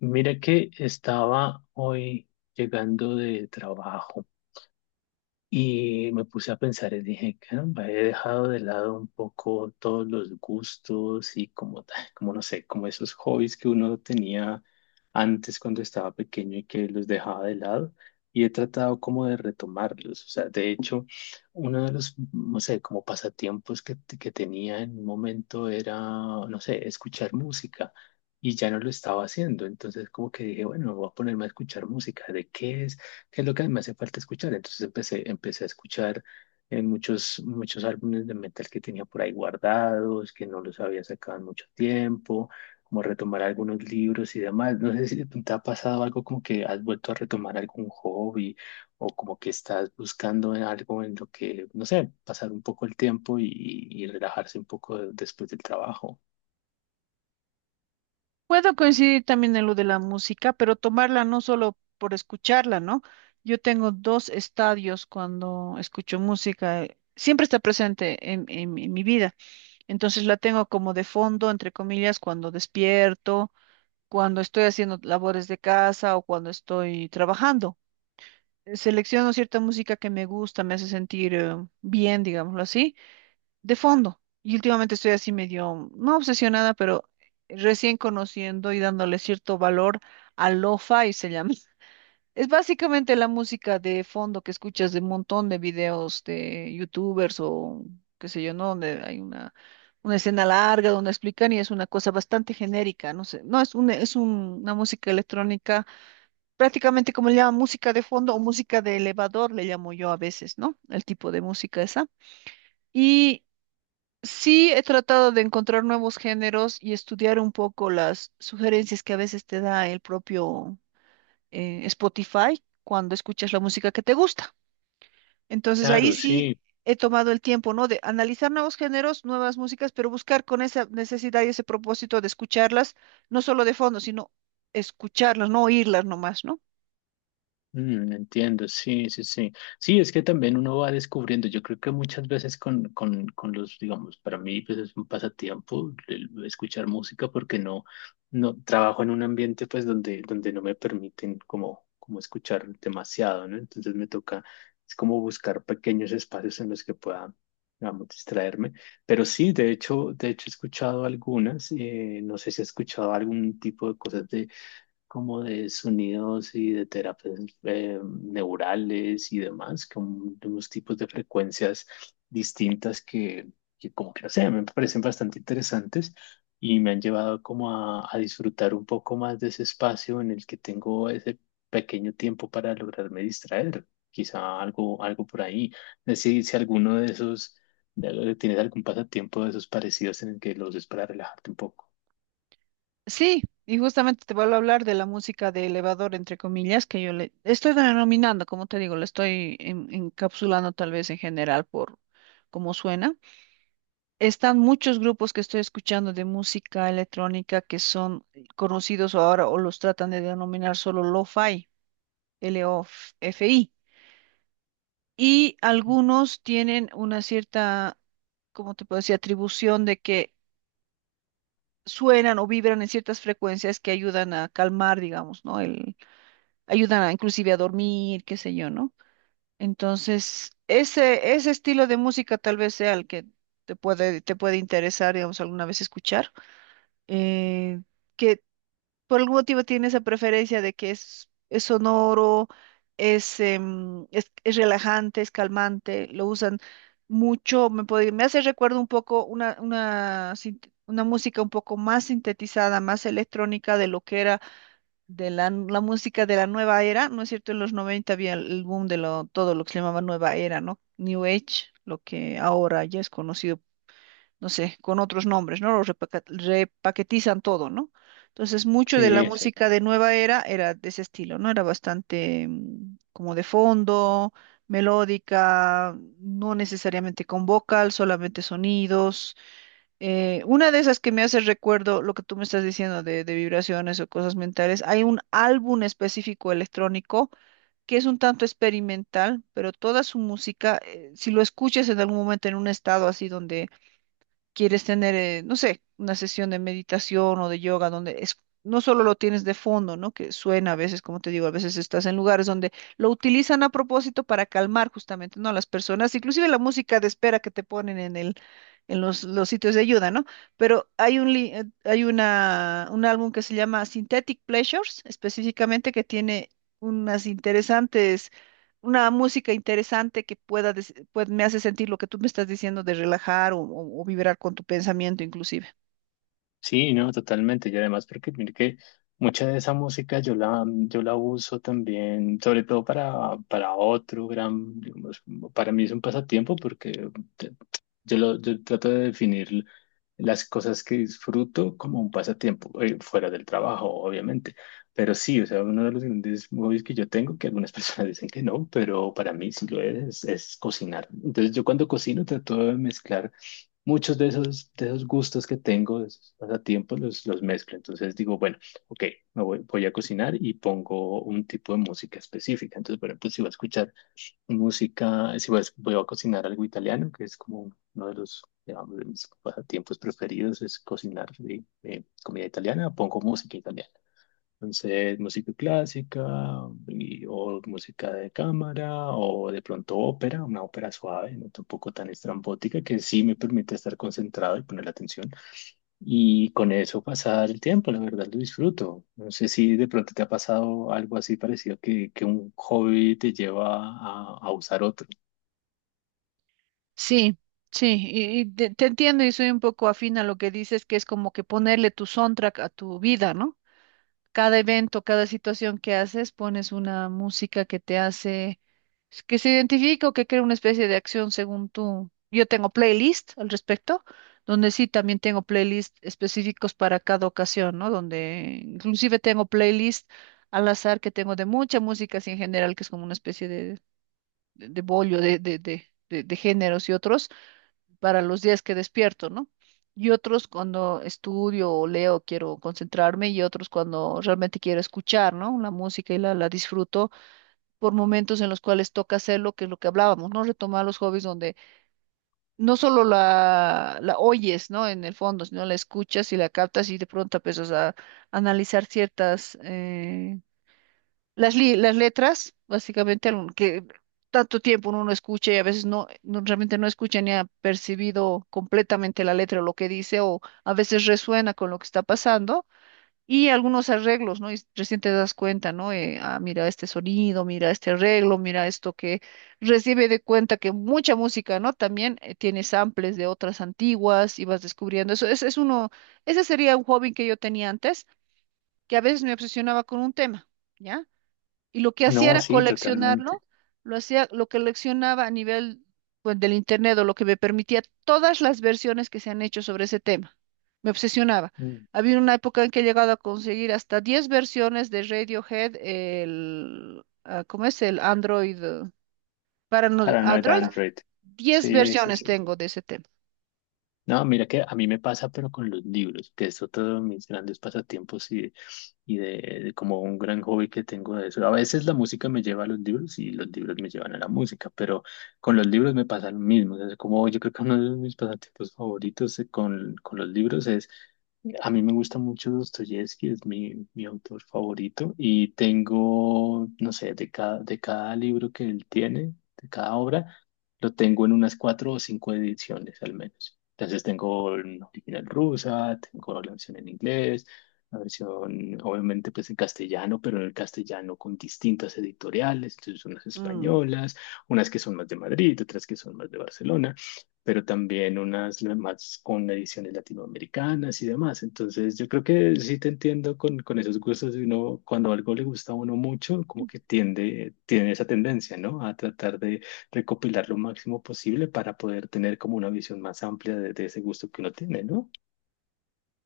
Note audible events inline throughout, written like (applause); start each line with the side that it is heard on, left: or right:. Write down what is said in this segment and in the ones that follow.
left: Mira que estaba hoy llegando de trabajo y me puse a pensar y dije, caramba, he dejado de lado un poco todos los gustos y como, como no sé, como esos hobbies que uno tenía antes cuando estaba pequeño y que los dejaba de lado. Y he tratado como de retomarlos. O sea, de hecho, uno de los, no sé, como pasatiempos que, que tenía en un momento era, no sé, escuchar música. Y ya no lo estaba haciendo. Entonces como que dije, bueno, voy a ponerme a escuchar música. ¿De qué es? Que es lo que me hace falta escuchar. Entonces empecé a escuchar en muchos álbumes de metal que tenía por ahí guardados, que no los había sacado en mucho tiempo, como retomar algunos libros y demás. No sé si te ha pasado algo como que has vuelto a retomar algún hobby o como que estás buscando en algo en lo que, no sé, pasar un poco el tiempo y relajarse un poco después del trabajo.
right: Puedo coincidir también en lo de la música, pero tomarla no solo por escucharla, ¿no? Yo tengo dos estadios cuando escucho música, siempre está presente en mi vida, entonces la tengo como de fondo, entre comillas, cuando despierto, cuando estoy haciendo labores de casa o cuando estoy trabajando. Selecciono cierta música que me gusta, me hace sentir bien, digámoslo así de fondo. Y últimamente estoy así medio, no obsesionada, pero recién conociendo y dándole cierto valor a lo-fi, se llama. (laughs) Es básicamente la música de fondo que escuchas de un montón de videos de youtubers o qué sé yo, ¿no? Donde hay una escena larga donde explican y es una cosa bastante genérica, no sé, no es un, es un- una música electrónica, prácticamente como le llaman música de fondo o música de elevador, le llamo yo a veces, ¿no? El tipo de música esa. Y Sí, he tratado de encontrar nuevos géneros y estudiar un poco las sugerencias que a veces te da el propio Spotify cuando escuchas la música que te gusta. Entonces ahí
left: Claro,
right: sí
left: sí.
right: he tomado el tiempo, ¿no? De analizar nuevos géneros, nuevas músicas, pero buscar con esa necesidad y ese propósito de escucharlas, no solo de fondo, sino escucharlas, no oírlas nomás, ¿no?
left: Mm, entiendo, sí, sí, sí. Sí, es que también uno va descubriendo, yo creo que muchas veces con los, digamos, para mí pues es un pasatiempo el escuchar música porque no, no trabajo en un ambiente pues donde, donde no me permiten como, como escuchar demasiado, ¿no? Entonces me toca, es como buscar pequeños espacios en los que pueda, digamos, distraerme. Pero sí, de hecho he escuchado algunas, no sé si he escuchado algún tipo de cosas como de sonidos y de terapias neurales y demás, como de unos tipos de frecuencias distintas que como que no sé, me parecen bastante interesantes y me han llevado como a disfrutar un poco más de ese espacio en el que tengo ese pequeño tiempo para lograrme distraer, quizá algo, algo por ahí. No sé Si, si alguno de esos, tienes algún pasatiempo de esos parecidos en el que los uses para relajarte un poco.
right: Sí, y justamente te vuelvo a hablar de la música de elevador, entre comillas, que yo le estoy denominando, como te digo, encapsulando tal vez en general por cómo suena. Están muchos grupos que estoy escuchando de música electrónica que son conocidos ahora o los tratan de denominar solo lo-fi, LOFI, y algunos tienen una cierta, como te puedo decir, atribución de que suenan o vibran en ciertas frecuencias que ayudan a calmar, digamos, ¿no? Inclusive a dormir, qué sé yo, ¿no? Entonces, ese estilo de música tal vez sea el que te puede interesar, digamos, alguna vez escuchar. Eh, que Por algún motivo tiene esa preferencia de que es sonoro, es, es relajante, es calmante, lo usan mucho, me hace recuerdo un poco una música un poco más sintetizada, más electrónica de lo que era de la música de la nueva era, ¿no es cierto? En los 90 había el boom de lo, todo lo que se llamaba nueva era, ¿no? New Age, lo que ahora ya es conocido, no sé, con otros nombres, ¿no? Repaquetizan todo, ¿no? Entonces, mucho de la, claro,
left: Sí, sí.
right: música de nueva era era de ese estilo, ¿no? Era bastante como de fondo, melódica, no necesariamente con vocal, solamente sonidos una de esas que me hace recuerdo lo que tú me estás diciendo de vibraciones o cosas mentales. Hay un álbum específico electrónico que es un tanto experimental, pero toda su música, si lo escuchas en algún momento en un estado así donde quieres tener, no sé, una sesión de meditación o de yoga donde es, no solo lo tienes de fondo, ¿no? Que suena a veces, como te digo, a veces estás en lugares donde lo utilizan a propósito para calmar justamente, ¿no? A las personas, inclusive la música de espera que te ponen en los sitios de ayuda, ¿no? Pero hay una, un álbum que se llama Synthetic Pleasures, específicamente que tiene unas interesantes una música interesante que pueda, me hace sentir lo que tú me estás diciendo de relajar o, o vibrar con tu pensamiento inclusive.
left: Sí, no, totalmente. Y además porque mire que mucha de esa música yo la, yo la uso también, sobre todo para otro gran, digamos, para mí es un pasatiempo porque te- yo, lo, yo trato de definir las cosas que disfruto como un pasatiempo, fuera del trabajo, obviamente. Pero sí, o sea, uno de los grandes hobbies que yo tengo, que algunas (laughs) personas dicen que no, pero para mí sí lo es cocinar. Entonces yo cuando cocino trato de mezclar muchos de esos gustos que tengo, de esos pasatiempos, los mezclo. Entonces digo, bueno, ok, me voy, voy a cocinar y pongo un tipo de música específica. Entonces, por ejemplo, si voy a escuchar música, si voy a, voy a cocinar algo italiano, que es como uno de los, digamos, de mis pasatiempos preferidos, es cocinar comida italiana, pongo música italiana. Entonces, música clásica o música de cámara o de pronto ópera, una ópera suave, no tampoco tan estrambótica, que sí me permite estar concentrado y poner la atención. Y con eso pasar el tiempo, la verdad lo disfruto. No sé si de pronto te ha pasado algo así parecido que un hobby te lleva a usar otro.
right: Sí, sí, y te entiendo y soy un poco afín a lo que dices, que es como que ponerle tu soundtrack a tu vida, ¿no? Cada evento, cada situación que haces, pones una música que te hace, que se identifica o que crea una especie de acción según tú. Yo tengo playlist al respecto, donde sí también tengo playlist específicos para cada ocasión, ¿no? Donde inclusive tengo playlist al azar que tengo de mucha música así en general, que es como una especie de, de bollo de géneros y otros para los días que despierto, ¿no? Y otros cuando estudio o leo quiero concentrarme y otros cuando realmente quiero escuchar, ¿no? La música y la disfruto por momentos en los cuales toca hacerlo, que es lo que hablábamos, ¿no? Retomar los hobbies donde no solo la oyes, ¿no? En el fondo, sino la escuchas y la captas y de pronto empiezas a analizar ciertas las letras, básicamente, que tanto tiempo uno no escucha y a veces realmente no escucha ni ha percibido completamente la letra o lo que dice, o a veces resuena con lo que está pasando, y algunos arreglos, ¿no? Y recién te das cuenta, ¿no? Ah, mira este sonido, mira este arreglo, mira esto que recibe de cuenta que mucha música, ¿no? También tiene samples de otras antiguas y vas descubriendo eso. Ese es uno, ese sería un hobby que yo tenía antes, que a veces me obsesionaba con un tema. ¿Ya? Y lo que hacía
left: No,
right: era
left: sí, totalmente.
right: coleccionarlo, lo hacía, lo coleccionaba a nivel pues, del internet o lo que me permitía todas las versiones que se han hecho sobre ese tema. Me obsesionaba.
left: Mm.
right: Había una época en que he llegado a conseguir hasta 10 versiones de Radiohead, ah, ¿cómo es? El Android, para no-
left: Paranoid
right: Android,
left: Android.
right: Diez
left: Sí, sí,
right: versiones
left: sí.
right: tengo de ese tema.
left: No, mira que a mí me pasa, pero con los libros, que es otro de mis grandes pasatiempos y de como un gran hobby que tengo de eso. A veces la música me lleva a los libros y los libros me llevan a la música, pero con los libros me pasa lo mismo. O sea, es como yo creo que uno de mis pasatiempos favoritos con los libros es, a mí me gusta mucho Dostoyevsky, es mi, mi autor favorito y tengo, no sé, de cada libro que él tiene, de cada obra, lo tengo en unas cuatro o cinco ediciones al menos. Entonces tengo una original rusa, tengo la versión en inglés, la versión obviamente pues en castellano, pero en el castellano con distintas editoriales, entonces unas
right: Mm.
left: españolas, unas que son más de Madrid, otras que son más de Barcelona, pero también unas más con ediciones latinoamericanas y demás. Entonces yo creo que sí te entiendo con esos gustos de uno, cuando algo le gusta a uno mucho, como que tiende, tiene esa tendencia, ¿no? A tratar recopilar lo máximo posible para poder tener como una visión más amplia de ese gusto que uno tiene, ¿no?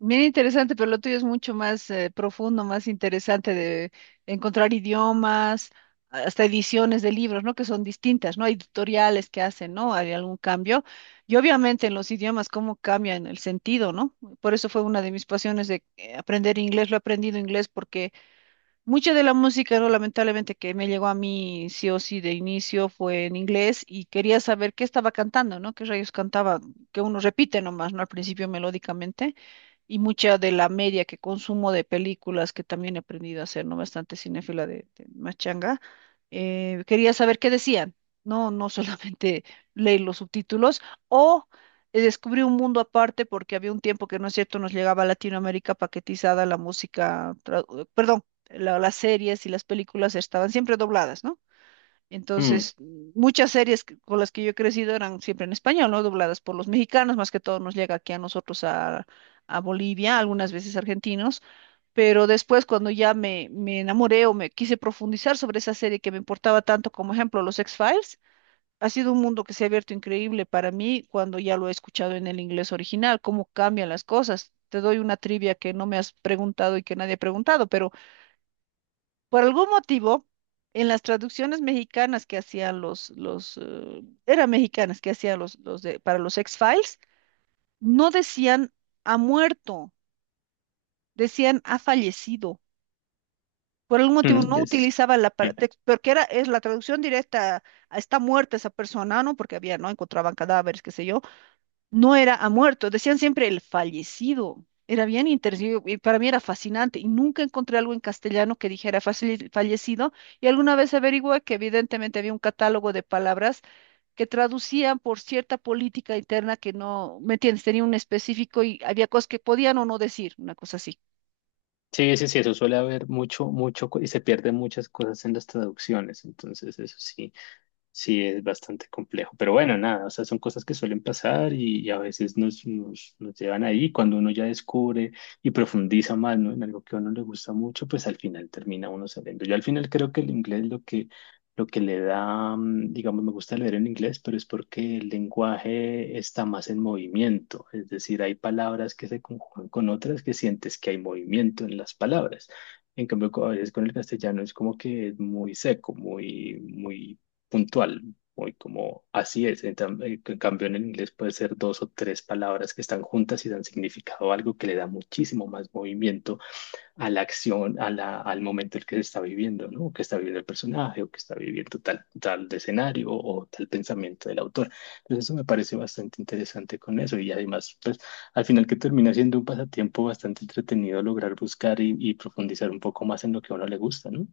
right: Bien interesante, pero lo tuyo es mucho más profundo, más interesante de encontrar idiomas, hasta ediciones de libros, ¿no? Que son distintas, ¿no? Hay editoriales que hacen, ¿no? Hay algún cambio. Y obviamente en los idiomas, cómo cambian el sentido, ¿no? Por eso fue una de mis pasiones de aprender inglés. Lo he aprendido inglés porque mucha de la música, ¿no? Lamentablemente que me llegó a mí sí o sí de inicio fue en inglés y quería saber qué estaba cantando, ¿no? Qué rayos cantaba, que uno repite nomás, ¿no? Al principio melódicamente y mucha de la media que consumo de películas que también he aprendido a hacer, ¿no? Bastante cinéfila de machanga. Quería saber qué decían, no, no (laughs) solamente leer los subtítulos o descubrí un mundo aparte porque había un tiempo que, no es cierto, nos llegaba a Latinoamérica paquetizada la música, perdón, las series y las películas estaban siempre dobladas, ¿no?
left: Mm,
right: Entonces, muchas series con las que yo he crecido eran siempre en español, ¿no? Dobladas por los mexicanos, más que todo nos llega aquí a nosotros a Bolivia, algunas veces argentinos, pero después cuando ya me enamoré o me quise profundizar sobre esa serie que me importaba tanto, como ejemplo los X-Files, ha sido un mundo que se ha abierto increíble para mí cuando ya lo he escuchado en el inglés original, cómo cambian las cosas. Te doy una trivia que no me has preguntado y que nadie ha preguntado, pero por algún motivo, en las traducciones mexicanas que hacían los eran mexicanas que hacían los de, para los X-Files, no decían ha muerto, decían ha fallecido. Por algún
left: mm,
right: motivo no
left: yes.
right: utilizaba la
left: Eh,
right: porque era, es la traducción directa, a está muerta esa persona, ¿no? Porque había, ¿no? Encontraban cadáveres, qué sé yo, no era ha muerto, decían siempre el fallecido. Era bien interesante, y para mí era fascinante, y nunca encontré algo en castellano que dijera fallecido, y alguna vez averigüé que evidentemente había un catálogo de palabras que traducían por cierta política interna que no, ¿me entiendes? Tenía un específico y había cosas que podían o no decir, una cosa así.
left: Sí, sí, sí, eso suele haber mucho, mucho, y se pierden muchas cosas en las traducciones, entonces eso sí. Sí, es bastante complejo, pero bueno, nada, o sea, son cosas que suelen pasar y a veces nos, nos llevan ahí. Cuando uno ya descubre y profundiza más, ¿no? en algo que a uno le gusta mucho, pues al final termina uno sabiendo. Yo al final creo que el inglés lo que le da, mm, digamos, me gusta leer en inglés, pero es porque el lenguaje está más en movimiento, es decir, hay palabras que se conjugan con otras que sientes que hay movimiento en las palabras. En cambio, a veces con el castellano es como que es muy seco, muy puntual, muy como así es. En cambio, en el inglés puede ser dos o tres palabras que están juntas y dan significado a algo que le da muchísimo más movimiento a la acción, a la, al momento en que se está viviendo, ¿no? Que está viviendo el personaje o que está viviendo tal, tal de escenario o tal pensamiento del autor. Entonces, eso me parece bastante interesante con eso y además, pues, al final que termina siendo un pasatiempo bastante entretenido lograr buscar y profundizar un poco más en lo que a uno le gusta, ¿no?